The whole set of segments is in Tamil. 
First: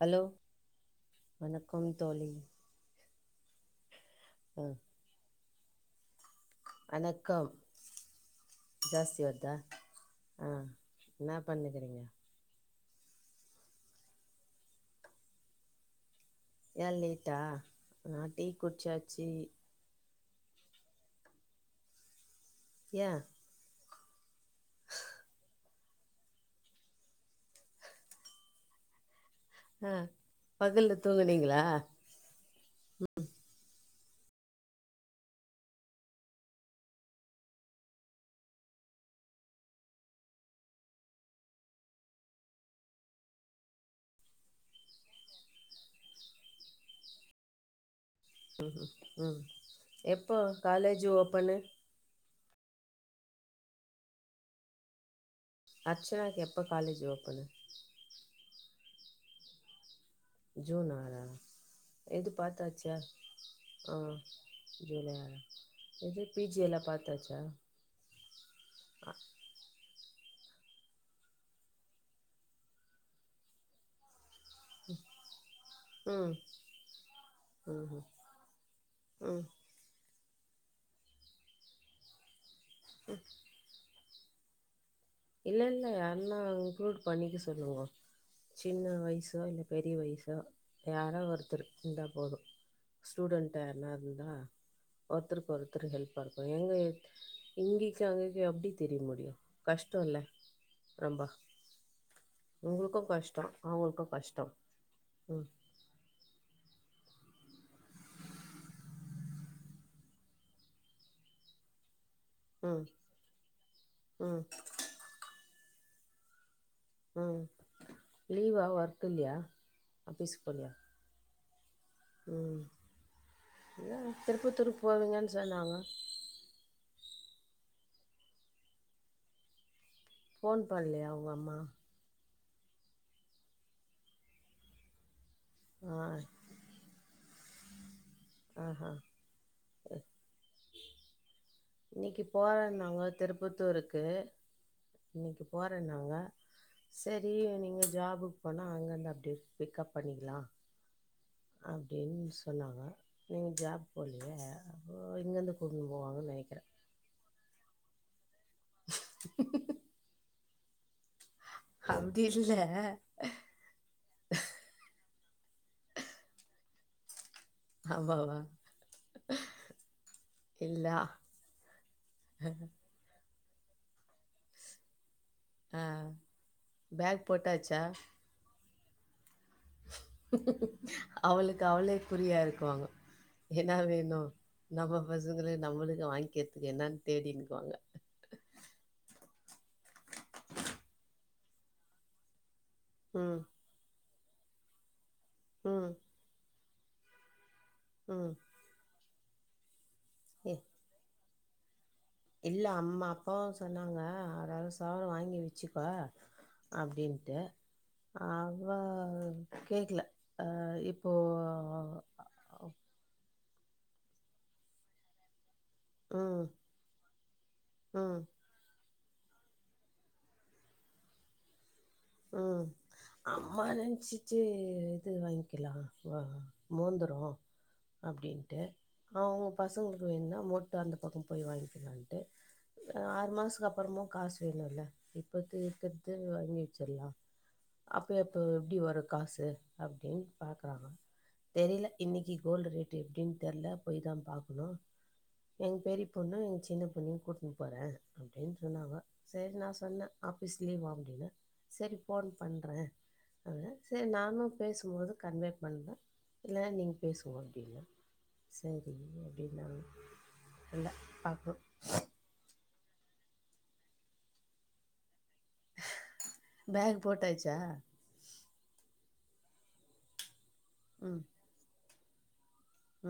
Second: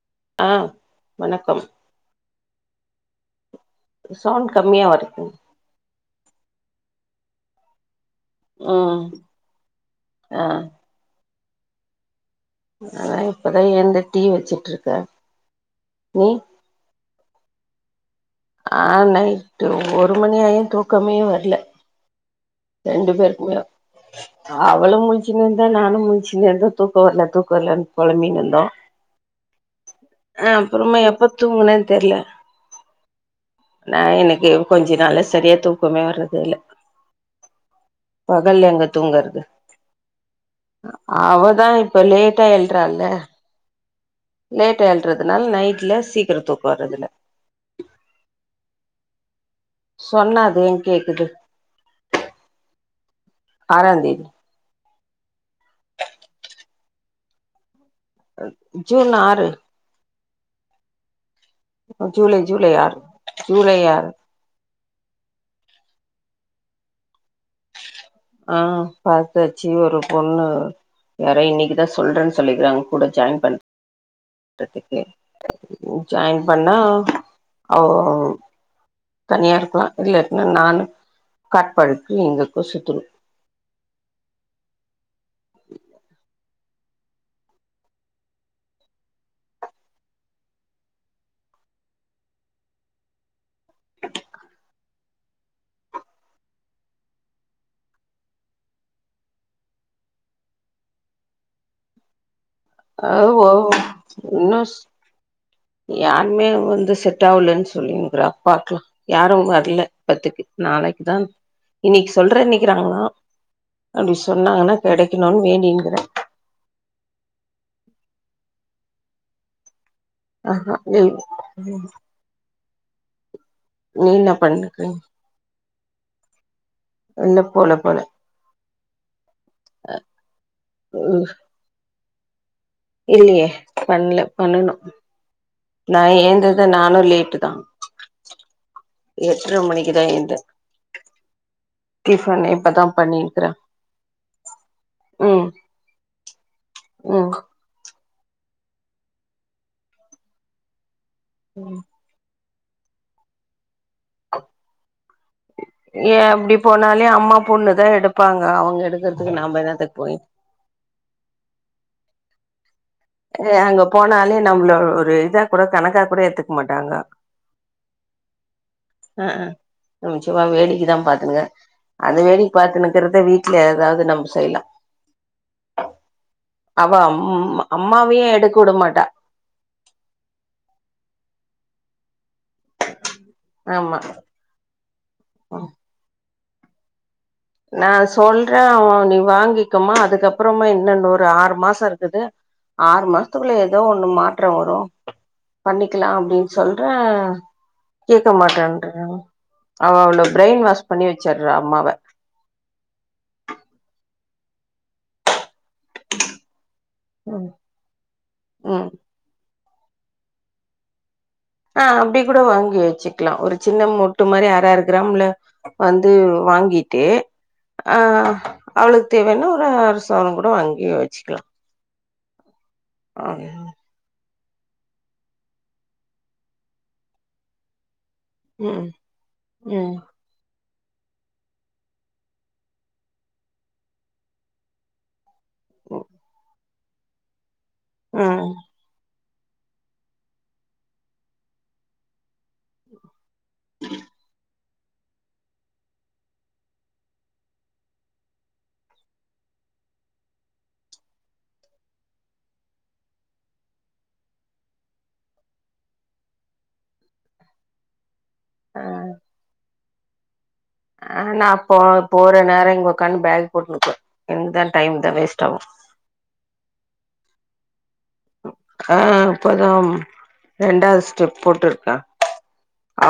ஹலோ ஆ வணக்கம் தோழி சவுண்ட் ஆ கம்மியா வருது வணக்கம் ம் ஜாஸ்தி வருதா ஆ என்னா பண்ணுக்கிறீங்க நா இப்பதா எழ்ந்து டீ வச்சுட்டுருக்கே நீ ஏ லேட்டா நா டீ ஆ குடிச்சாச்சு நைட்டு ஒரு மணியாயு தூக்கமே வர்ல ஏ ரெண்டு பேருக்குமே அவளு முழிச்சுனே இருந்தா நானு முழிச்சுனே இருந்தே தூக்கோ வரல தூக்கோ வரலன்னு பொழம்பினு இருந்தோ அ ஆ பகல்ல அப்புறமா எப்ப தூங்குனீங்ளா தூங்குனேன்னு தெர்ல நா இன்னைக்கு கொஞ்ச நாளா சரியா தூக்கமே வர்றதே இல்ல பகல்ல எங்க தூங்குறது அ அவதா இப்ப லேட்டா எழ்றால லேட்டா எழ்றதுனால நைட்ல சீக்கிரோ தூக்கோ வர்றதுல ம்ஹூ ம் எப்போ சொன்னா அது ஏ காலேஜி கேக்குது ஓப்பனு ஆறாந்தேதி அர்ச்சனாக்கு எப்போ காலேஜ் ஓப்பனு அ ஜுன் ஆறு ஜூன் ஆறா எது ஜூலை ஜூலை பாத்தாச்சா ஆறு ஜூலை ஓ ஆறு வேல எது பி ஜி எலா பாத்தாச்சா ஆ பாத்தாச் சு ஒரு பொண்ணு யாரோ இன்னைக்குதா சொல்றேன் சொல்லிக்கிறாங்க கூட ஜாயின் பண்ற துக்கு ம் ஜாயின் பண்ணா ஓ ம் ம் ம் தனியா இருக்ளா இல்ல நானு காட்பாடிக்கு இங்கக்கு சுத்துரோ இல்ல இல்ல யாருன்னா இன்க்ளூட் பண்ணிக்க சொல்லுங்கோ சின்ன வயசோ இல்ல பெரிய வயசோ யாரோ ஒருத்தர் இருந்தா போது ஸ்டூடண்டா யாருன்னா இருந்தா ஒருத்தருக்கு ஒருத்தரு ஹெல்ப்பா இருக்கு எங்க இங்கைக்கு அங்கைக்கு எப்டி திரிய முடியு கஷ் டோல்ல ரொம்பா உங்களுக்கு அது கஷ்டோ ஓ அவங்களுக்கு கஷ்டோ இன்னு ம் யாருமே வந்து செட் ஆவலன் சொல்லினுகிறா பாக்லா யாரு வர்ல பத்துக்கு நாளைக்கு தா இன்னைக்கு ம் சொல்றேனிக்குறாங்களா அப்டி ம் சொன்னாங்கன்னா கெடக்கணுன் வேண்டின்கிறே ம் லீவா ஒர்க் இல்யா அஹா ஏய் ம் ம் ஏ நீ என்ன திருப்பத்தூருக்கு பண்ணிருக்க போவீங்கன் சொன்னாங்க இன்னு போல போல ஃபோன் பண்லையா அவங்க அம்மா இல்லயே பண்ல பண்ணணு நா ஆ எந்தது நானு லேட்டு தா ஆஹா எட்டர மணிக்குதா எந்தே இன்னைக்கு போறதா இருந்தாங்க திருப்பத்தூருக்கு இன்னைக்கு ம் போற தா இருந்தாங்க ம் சரி நீங்க ஜாபுக்கு போனா அங்கருந்து அப்டியே பிக்கப் பண்ணிக்லா ம் அப்டினு சொன்னாங்க நீங்க ஜாப் போலியே அப்போ இங்கருந்து கூட்டுனு போவாங்கன் நெனக்கிறே னாலே அம்மா பொண்ணு தா எடுப்பாங்க அவங்க எடுக்கறதுக்கு நாம என்னத்துக்கு போயி அப்டி இல்ல ஏ அங்க போனாலே நம்ள ஒரு இதா கூட கணக்கா கூட எடுத்துக்க மாட்டாங்க ஆவ்வா வா அ அ அம் சும்மா இல்ல வேடிக்கதா பாத்துனுங்க அந்த வேடிக் பாத்துனு கிறத வீட்ல ஏதாவ்து நம்பு செய்லா ஆ அவ அம் பேக் மா போட்டாச்சா போயே எடுக் உட மாட்டா அவளுக்கு அவளே குரியா இருக்குவாங்க என்னா ஆமா வேணு நம்ம பசுங்குளே நம்முளுக்கு வாங்கற்துக்கு என்னான் தேடினுக்குவா நா சொல்றே அவு நீ வாங்கிக்கமா அதுக்கப்புறமா இன்னொன் ஒரு ஆறு மாச இருக்குது ஆறு ம் மாஸ்த்துக்குள்ள எதோ ஒன்னு மாற்றோ வரு ம் பண்ணிக்கிலா அப்டின் சொல்ற ம் கேக்க மாட்டேன்றா அவ அவளோ ஏ பிரைன் வாஷ் பண்ணி வக் ச்சற்ற அம்மாவ இல்ல அம் அப்பாவு சொன்னாங்க அரஅர சவர வாங்கி வெச்சுக்வ அப்டின்ட்டு ம் அவ ம் கேக்ல அ இப்போ அ அப்டி கூட வாங்கி வெச்சுக்லா ஒரு சின்ன முட்டு மாரி அர அர கிராம்ல வந்து வந்து ம் வாங்கிட்டு அ ம் அவ்ளுக் தேவேனா ஒரு அர சவர கூட வாங்கி வச்சுக்லா ம் அம்மா நன்ச்சி சே இது வாங்க்கிலா வ மோந்தரோ அப்டின் டு ம் அவுங்க ம் பசங்ளுக்கு வேன்னா மோட் டு அந்த பக்க போய் வாங்கிக்கலான்ட்டு ஆறு மாஸ்த்துக்கு அப்றமும் காஸ் வேணுல்ல இப் அது இர்க்கற்து வாங்கி வச்சிற்லா அப்ப எப்ப ம் எப்டி வரு காசு அப்டின் பாக்குறாங்க தெரில இன்னிக்கி கோல்டு் ரேட் எப்டின் தெர்ல போய் தா பாக்குனு எங் பெரிய் பொண்ணு எங் சின்ன பொண்ணயு கூட்னு போற அப்டின் சொன்னாங்கோ சேரி நா சொன்ன ஆஃபீஸ் லீவா அப்டின்னு சேரி ஃபோன் பண்ற அத செரி நானு பேசும்போது கன்வே பண்ண இல்லனா நீங் பேசுங்கோ அப்டின்னாங்க சரி ஆ அப்டின்னாங்க இல்ல அ நா பாக்கணு போ போற நேர இங் உக்கான்னு பேக்கு போட்டுனுக்கு என்க்கு தா டைம் தா வேஸ்ட் ஆவு ஃபேகு போட்டச்சா அ அ இப்பதா ரெண்டாவ்து ம் ஸ்டெப் போட்ருக்க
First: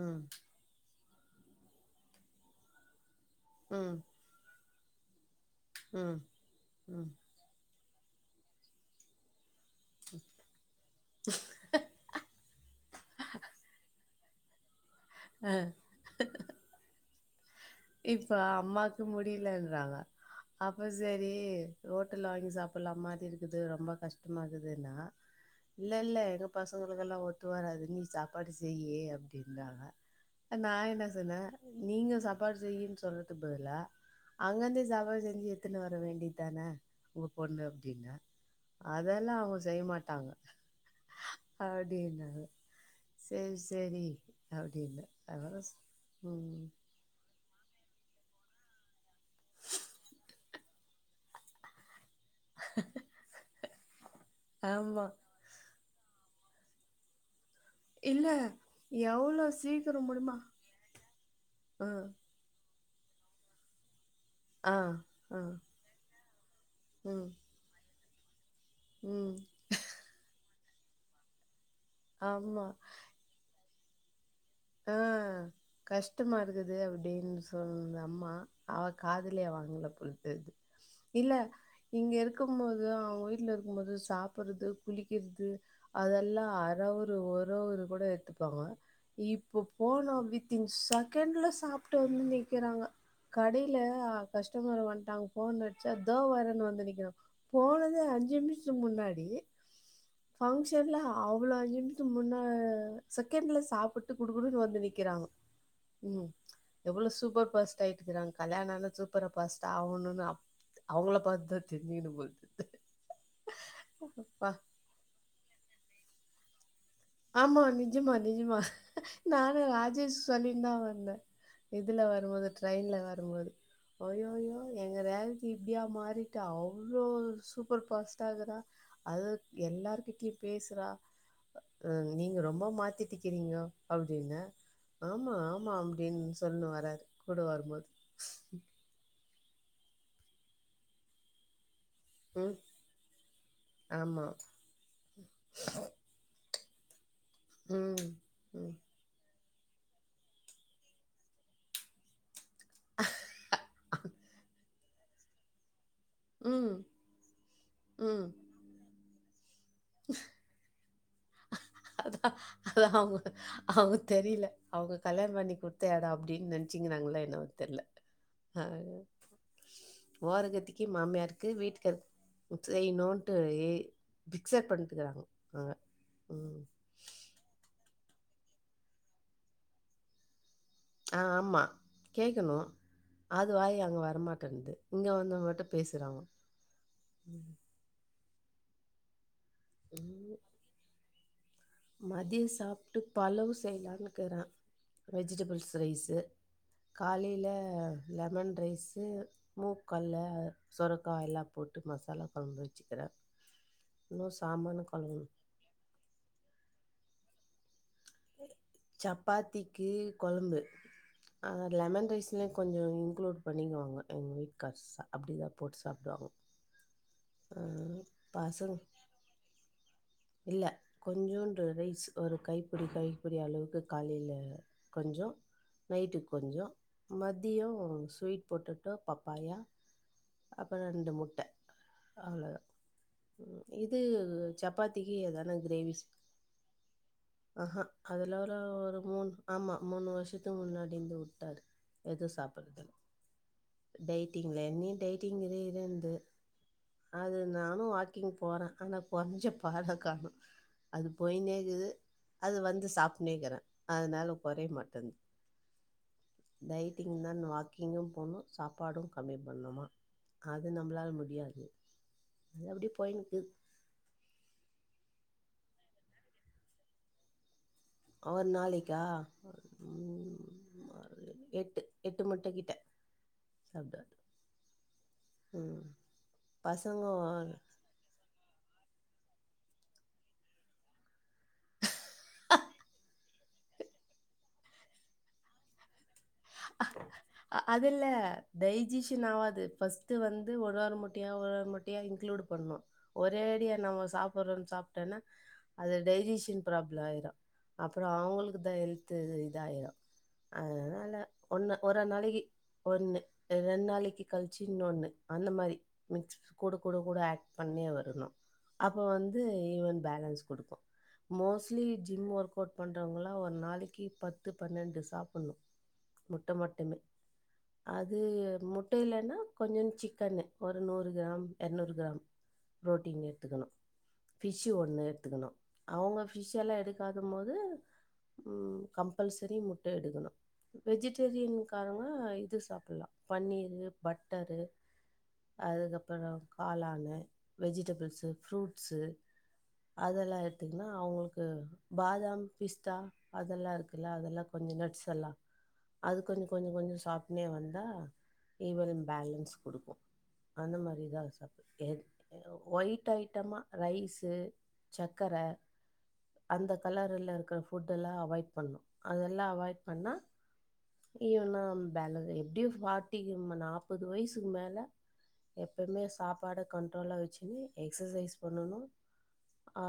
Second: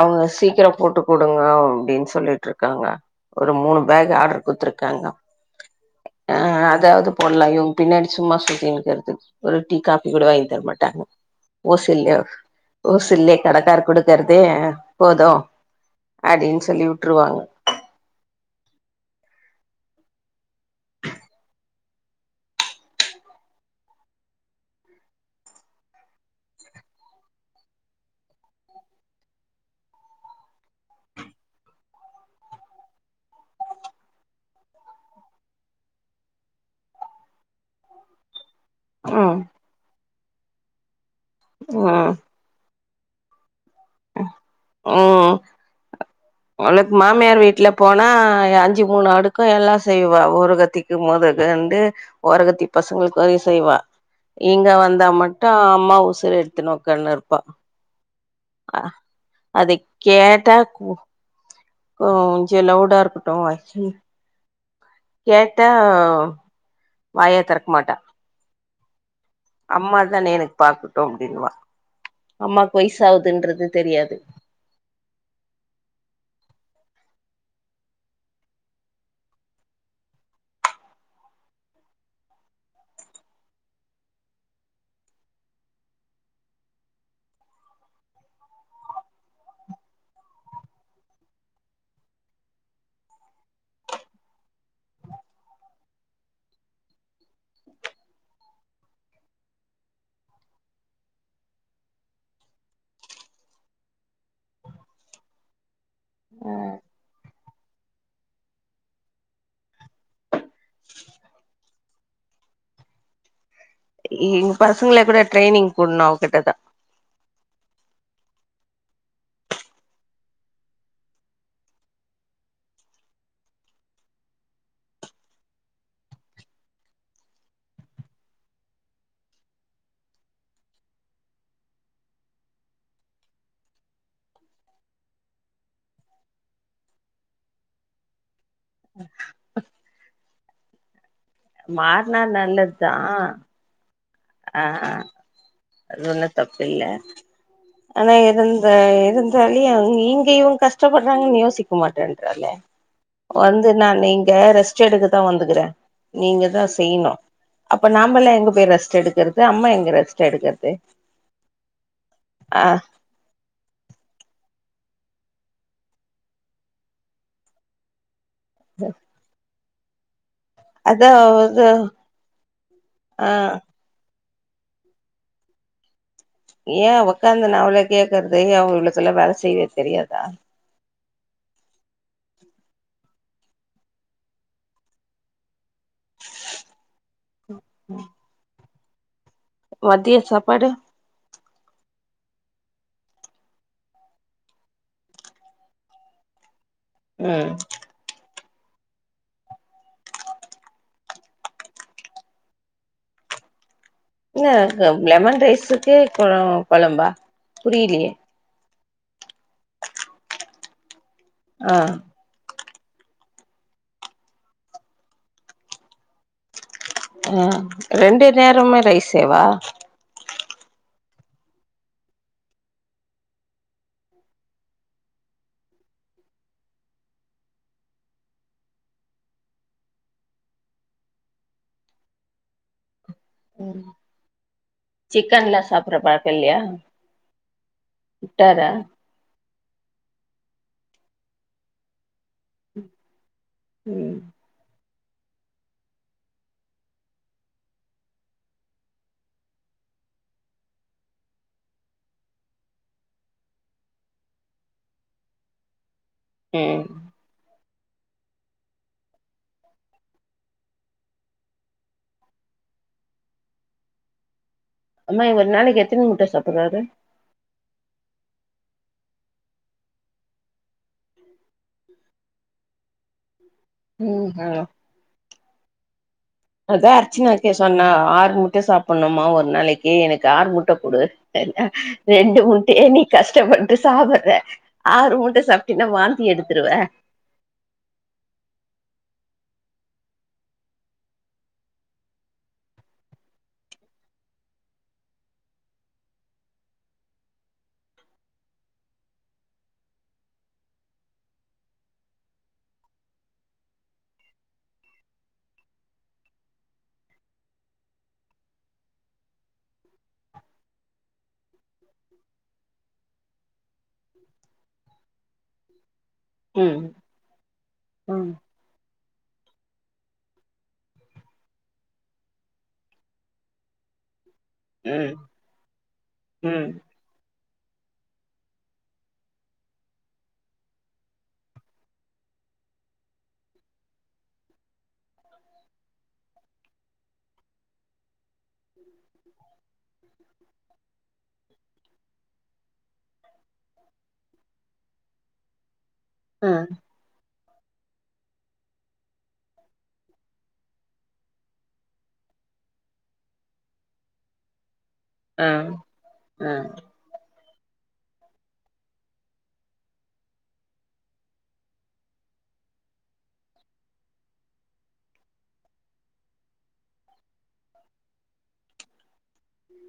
ம் சீக்கர போட்டு குடுங்க அப்டின் சொல்லிட்ருக்காங்க ஒரு மூணு ம் ஃபேக் ஆட்ரு குத்துருக்காங்க ம் அ அதாவ்து ம் போடலா இவுங் பின்னாடி சும்மா சுத்தின் இக்கற்துக் ஒரு டீ காப்பி கூட வாங் தரமாட்டாங்க ஓசில்யோ ஓசில்லே கடக்கார் கூடுத் கற்தே போது ஆ அப்டின் சொல்லி உட்ருவாங்க இப்ப அம்மாக்கு முடிலன்றாங்க அப்ப செரி ரோட்டல்ல வாங்கி சாப்புல்லா மாதி இருக்குது ரொம்ப கஷ்ட்டமாக்குதுன்னா இல்லல்ல எங்க பசங்களுக் எல்லா ஒத்து வராது நீ சாப்பாடு செய்யி அப்டின்றாங்க நா என்ன சொன்ன நீங்க சாப்பாடு செய்யின் சொல்றதுக் பதுலா அங்கந்தே சாப்பாடு செஞ்சி எத்துன்னு வர வேண்டிதான ஒங்க பொண்ணு அப்டின்ன அதல்லா ம் அவ்ங்க செய் மாட்டாங்க ம் அப்டின்ன சேரி சேரி அப்டினா ம் அதோட ம் உனக்கு மாமியார் வீட்ல போனா அஞ்சு மூணு அடுக்க எல்லா செய்வா ஓரகத்தி மொதகண்டு ஓரகத்தி பசங்ளுக் வரயு செய்வா இங்க ஆமா வந்தா மட் ட அம்மா உசுர் எடுத்துனு ஒக்கான்ருப்பா இல்ல அ எவ்வளோ அத சீக்கிரம் முடியுமா? கேட்டா கு ஆ, கொஞ்ச லவ்டா இருக்கு ஆ, ஆ, கேட்டா ம், வாயே திறக்க மாட்டா ம் அம்மா தான எனக்கு பாக்கட்டு அப்டின்வா ஆமா. அம்மாக்கு வய்ஸ் ஆகுதுன்றது தெரியாது ஆ கஷ்டமா இருக்குது அப்டின் சொன் அம்மா அவ காதுலே வாங்கல போல் தெர்து இல்ல இங்க இருக்கும் போது அவுங்க வீட்ல இருக்கும் போது சாப்பறது குளிக்கிறது அதெல்லா அறவுரு ஒரு ஒரு கொடோ எடுத்துப்பாங்க இப்போ போனோ வித்தின் செகண்ட்ல சாப்ட்டு வந்து நிக்கிறாங்க கடைல கஸ்டமர் வந்ட்டாங்க ஃபோன் அடிச்சா இதோ வரேன்னு வந்து நிக்கிறா போனதே அஞ்சி நிமிஷோ முன்னாடி பங்க்ஷன்ல அவ்ளோ [unintelligible] முன்ன செகண்ட்ல சாப்புட்டு குடுகுடுன்னு வந்து நிக்கிறாங் ம் எவ்ளோ சூப்பர் ஃபாஸ்ட் டாய்டு போறாங்கோ கல்யாணோ ஆனா சூப்பரா ஃபாஸ்டா ஆவணுனு அப் அவுங்கள பாத்தா தெரியுனு உங்கள்து எங்க பசங்கள கூட ட்ரைனிங் போட்ணு அவ்ங்கிட்ட தா ஆமா நிஜமா நிஜமா நானு ராஜேஷ் சொல்லின் தா வந்தே இதில வரம்போது ட்ரெயின்ல வரம்போது அய்யய்யோ எங்க ரேவதி இப்டியா மாறிட்டா அவ்ளோ சூப்பர் ஃபாஸ்ட்டா இருக்கறா அது எல்லார்கிட்டயு பேஸ்றா அ நீங்க ரொம்ப மாத்திட்டிக்கிறீங்கோ அப்டின்னு ஆமா ஆமா அப்டின் சொல்லு வராரு கூட வரம்போது மார்னா ம். நல்லத் தா ஆமா அ ஆ அது ஒண்ணு தப்பில்ல ம். ஆனா இது இந்த ம். இது தோழி அவுங்க இங்கயு‌ கஷ்டப்பட்றாங்கன் யோசிக்க மாட்டேன்றாலே வந்து நா நீங்க ரெஸ்ட் எடுக்கத்தா வந்துக்கறே நீங்க தா ம். செய்ணு அப்ப ம். நாமல்லா எங்க போய் ரெஸ்ட் எடுக்கறது அம்மா எங்க ரெஸ்ட் எடுக்கறது அதா ஆ அது அவுங்க அவுங்க தெரியில அவுங்க கல்யாணோ பண்ணி குடுத்த எடோ அப்டின் நெனச்சுங்கறாங்ளா என்னவோ தெர்ல அ ஓரகத்தி க்கி மாமியாருக்கு அதாவது வீட்டுக்கார் ஆ செய்ணுன்ட்டு இ பிக்சர் பண்ட்டுக்கிறாங்கோ அவுங்க ம் ஏ உக்காந்துனு அவள கேக்றது ஏ அவுங்களுக்கெல்லா வேல செய்வே தெரியாதா ஆமா கேக்கணு அது வாயி அங்க வரமாட்டேன்து இங்க வந்து மட்டு பேசுறாங்கோ ம் மத்திய சாப்பாடு மதிய சாப்ட்டு பலவு செய்லான் இருக்கிறே வெஜிடபிள்ஸ் ரைஸு காலைல ம் லெமன் ரைஸு மூக்கல்ல சொரக்கா எல்லா போட்டு மசாலா கொழம்பு வெச்சுக்கறே இல்ல [unintelligible] லெமன் ரைஸுக்கே கொ கொழம்பா புரியிலயே சப்பாத்திக்கி கொழம்பு அ ஆ லெமன் ரைஸ் க்குமே கொஞ்சோ இன்க்ளூட் பண்ணிக்குவாங்க எங்க வீட்கார்ஸ்சா அப்டிதா போட்டு சாப்டுவாங்கோ அ ரெண்டு நேரமுமே பசங்க ரைஸ்ஸேவா இல்ல கொஞ்சோன்டு ரைஸ் ஒரு கைபிடி கைபிடி அளவுக்கு காலைலே கொஞ்சோ நைட்டுக் கொஞ்சோ மதியோ ஸ்வீட் பொட்டொட்டோ பப்பாயா அப்பறோ ரெண்டு முட்டை அவ்ளோத இது சப்பாத்திக்கு எதான சிக்கன்லா சாப்புட்ற கிரேவிஸ் பழக்க இல்லையா ஆஹா அதெல்லா விட்டாரா ஒரு மூணு ஆமா மூணு வருஷத்துக்கு முன்னாடிருந்து உட்டாரு எது சாப்பறதுல ம் டெய்லி டேடிங்ளே எண்ணி டேட்டிங்லேருந்து அது நானு வாக்கிங் போறே ஆனா கொஞ்சோ பாட காண அது போய்னே இகுது அது வந்து சாப்பினேக்கிறே அதனால குறய மாட்டேது டை ம் ட்டிங்னா வாக்கிங்கு போணு சாப்பாடு கம்மி பண்ணணுமா அது நம்மளால முடியாது எப்டி போயனுக்குது அம்மா இவ ஒரு நாளைக்கு எத்தன முட்ட சாப்பிடுறாரு அவர் நாளைக்கா ம் ம் எட்டு எட்டு முட்ட கிட்ட சாப்டு வாரு ம் ஆ ம் அதா பசங்க அர்ச்சனாக்கே சொன்னா ஆறு முட்ட சாப்பிடணுமா ஒரு நாளைக்கு எனக்கு ஆறு முட்ட குடு என்ன ரெண்டு முட்டய நீ கஷ் டப்பட்டு சாப்பிடற ஆறு முட்ட சாப்பிட்டினா வாந்தி எடுத் [unintelligible] அதுல்லே டைஜிஷன் ஆவாது ஃபஸ்ட் வந்து ஒரு ஒரு முட்டையா ஒரு ஒர் முட்டையா இன்குளூட் பண்ணணு ஒரேடியா நம்ம சாப்புட்றோன் சாப்டோன்னா அது டைஜிஷன் ப்ராப்ளோ ஆயிரு அப்பறோ அவங்களுக்கு தா ஹெல்து இதாயிரு அதனால ஒன்ன ஒரு ஒரு நாளக்கி ஒன்னு ரெண்டு நாளைக்கி கழிச்சு இன்னொன்னு அந்த மாரி மிக்ஸ் கூட கூட கூட அக்ட் பண்ணி வரணு அப்போ வந்து ஈவன் பேலன்ஸ் குடுக்கு மோஸ்ட்லி ஜிம் ஒர்க் அவுட் பண்ணுறவங்களா ஒரு நாளைக்கி பத்து, பன்னெண்டு சாப்புடணு முட்ட ம் மட்டுமே அது ம் மு ட்ட இல்லன்னா கொஞ்சோனு சிக்கனு ஒரு நூறு கிராம் இரநூறு கிராம் புரோட்டீன் எடுத்துக்கணு ஃபிஷு ஒன்னு ம் எடுத்துக்கணு அவங்க ஃபிஷ் ம் எல்லா எடுக் காத போது ம் கம்பல்சரி முட்ட எடுக்கணு வெஜிடேரியன்காரங்க இது சாப்பிடலா பன்னீரு பட்டரு அதுக்கப்பறோ காளானு, வெஜிடபுள்ஸு, ஃப்ரூட்ஸு அதெல்லா எடுத்துக்ன்னா அவங்களுக்கு பாதாம், பிஸ்தா அதெல்லாருக்குல்ல அதெல்லா கொஞ்சோ நட்ஸ்செல்லா அது கொஞ்சோ ஆ கொஞ்சோ கொஞ்சோ சாப்னே வந்தா ஈவனன் பேலன்ஸ் கொடுக்கு அந்த மாரிதா சப் ஒயிட் ஐட்டமா ரைஸு சக்கர ஆ ஆ அந்த கலர் லருக்கிற ஃபுட்டெல்லா அவாய்ட் பண்ணணு அதெல்லா அவாய்ட் பண்ணா ஈவனா பேல எப்டியு பார்ட்டிக் நாப்பது வயசுக்கு மேல எப்பயுமே சாப்பாட கண்ட்ரோலா வச்சுக்னு எக்ஸசைஸ் பண்ணனு ஆ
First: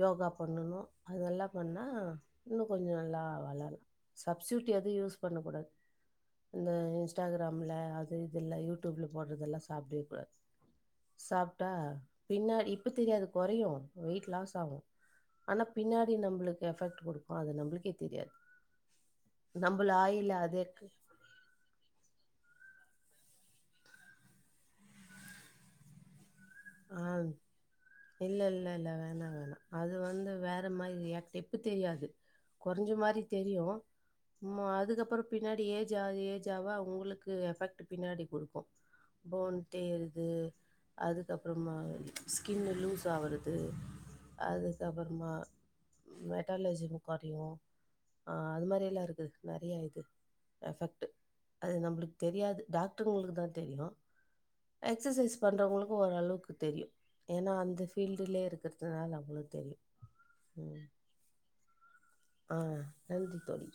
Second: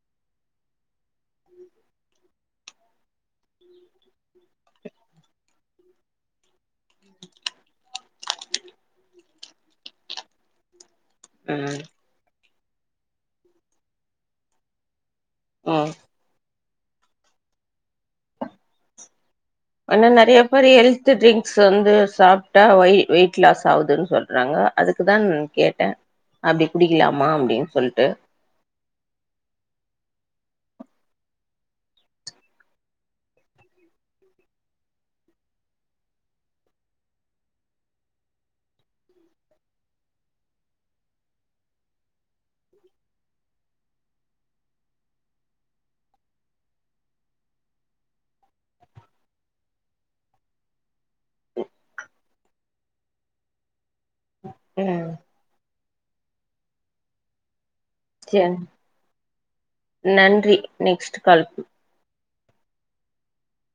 யோகா பண்ணணு அதெல்லா பண்ணா இன்னு கொஞ்சோ நல்லா வலால் சப்சூட் எதுவு யூஸ் பண்ணக்கூடாது இந்த இன்ஸ்டாகிராம்ல அது இதெல்லா யூடூப்ல போடுறதெல்ல சாப்டவே கூடாது சாப்ட்டா ம் பின்னாடி இப்ப தெரியாது கொறையு வெயிட் லாஸ் ஆகு ஆனா ம் பின்னாடி நம்ப்ளுக்கு எஃபெக்ட் குடுக்கு அது நம்ப்ளுக்கே தெரியாது நம்பள ஆனா ஆயில நிறைய அதே பேரு ஹெல் த்து ட்ரிங்க்ஸ் வந்து சாப்ட்டா வய் வெயிட்லாஸ் ஆகுதுன் சொல்றாங்க அதுக்கு தா நா கேட்டே அப்டி ஆ குடிக்கலாமா அப்டின்னு சொல்ட்டு இல்ல இல்ல இல்ல வேனா வேனா அது வந்து வேற மாரி ரியாக்ட் இப்ப தெரியாது கொறஞ்ச மாரி தெரியு ம்மா அதுக்கப்பறோ பின்னாடி ஏஜ் ஆக ஏஜ் ஆவ உங்ளுக்கு எஃபெக்ட் பின்னாடி குடுக்கு போன்டேருது அது க்கப்றமா ஸ்கின்னு லூஸ் ஆவுறது அதுக்கப்பறமா மெட்டாலஜி முக்காரியு அ அது மாரி எல்லா இருக்கு நெறையா இர்க்கு எஃபெக்ட்டு அது நம்ப்ளுக்கு தெரியாது டாக்ருங்களுக்கு தா தெரியு ம் எக்ஸசைஸ் பண்றவங்களுக்கு ஓரளவுக்கு தெரியு ஏன்னா அந்த ஃபீல்டுலயே சேரி இருக்கிறதுனால நம்ளுக்கு தெரியு நன்றி ம் நெக்ஸ்ட் கால் ஆ நன்றி தோழி